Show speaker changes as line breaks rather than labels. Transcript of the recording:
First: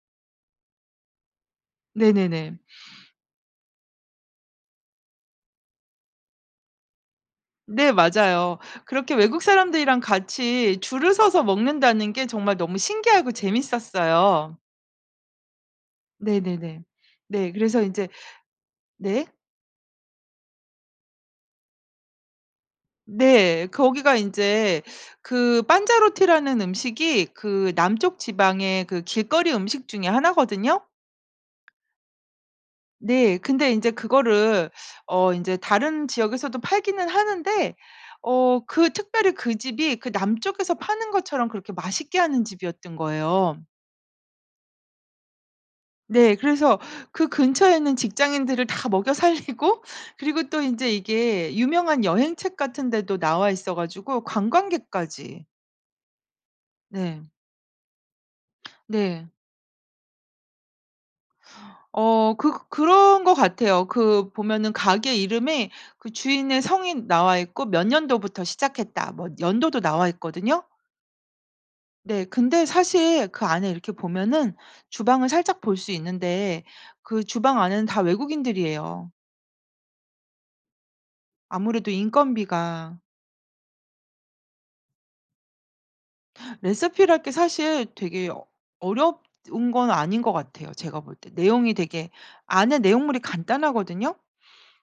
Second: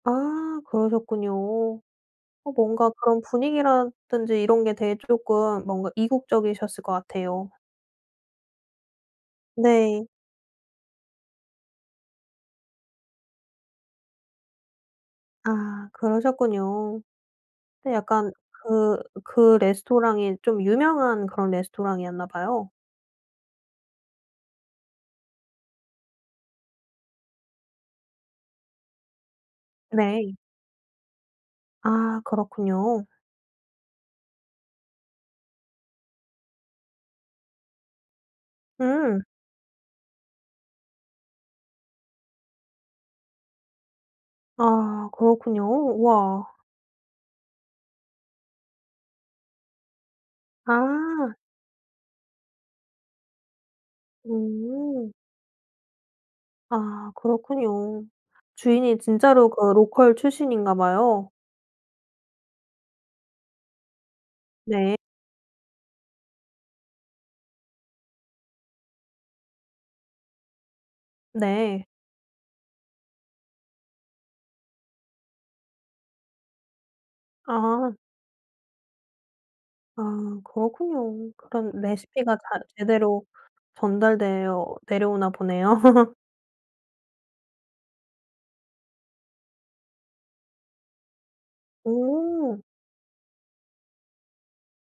아 그러셨군요. 어
네네네.
뭔가 그런 분위기라든지 이런 게 되게 쪼끔 뭔가 이국적이셨을 것 같아요.
네. 맞아요. 그렇게 외국 사람들이랑
네.
같이 줄을 서서 먹는다는 게 정말 너무 신기하고 재밌었어요.
아
네네네.
그러셨군요.
네. 그래서
근데
인제
약간 그
네.
그 레스토랑이 좀 유명한 그런 레스토랑이었나 봐요.
네. 거기가 인제 그 판자로티라는 음식이 그 남쪽 지방의 그 길거리 음식 중에
네.
하나거든요.
아 그렇군요.
네. 근데 인제 그거를 어 인제 다른 지역에서도 팔기는 하는데 어 그
음.
특별히 그 집이 그 남쪽에서 파는 것처럼 그렇게 맛있게 하는 집이었던 거예요.
아 그렇군요.
네.
우와.
그래서 그 근처에 있는 직장인들을 다 먹여 살리고, 그리고 또 인제
아.
이게 유명한 여행책 같은 데도 나와 있어 가지고
오.
관광객까지.
아
네.
그렇군요. 주인이
네.
진짜로 그 로컬 출신인가 봐요.
어 그 그런 것 같아요. 그 보면은
네.
가게 이름에 그 주인의 성이 나와 있고 "몇 년도부터 시작했다." 뭐 연도도 나와 있거든요.
네.
네. 근데 사실 그 안에 이렇게 보면은 주방을 살짝 볼 수 있는데 그 주방 안에는
아.
다 외국인들이에요.
아 그렇군요. 그런
아무래도
레시피가 잘
인건비가.
제대로 전달되어 내려오나 보네요.
레시피랄 게 사실 되게 어 어렵 운 건 아닌 것 같아요, 제가 볼 때. 내용이 되게
오.
안에 내용물이 간단하거든요.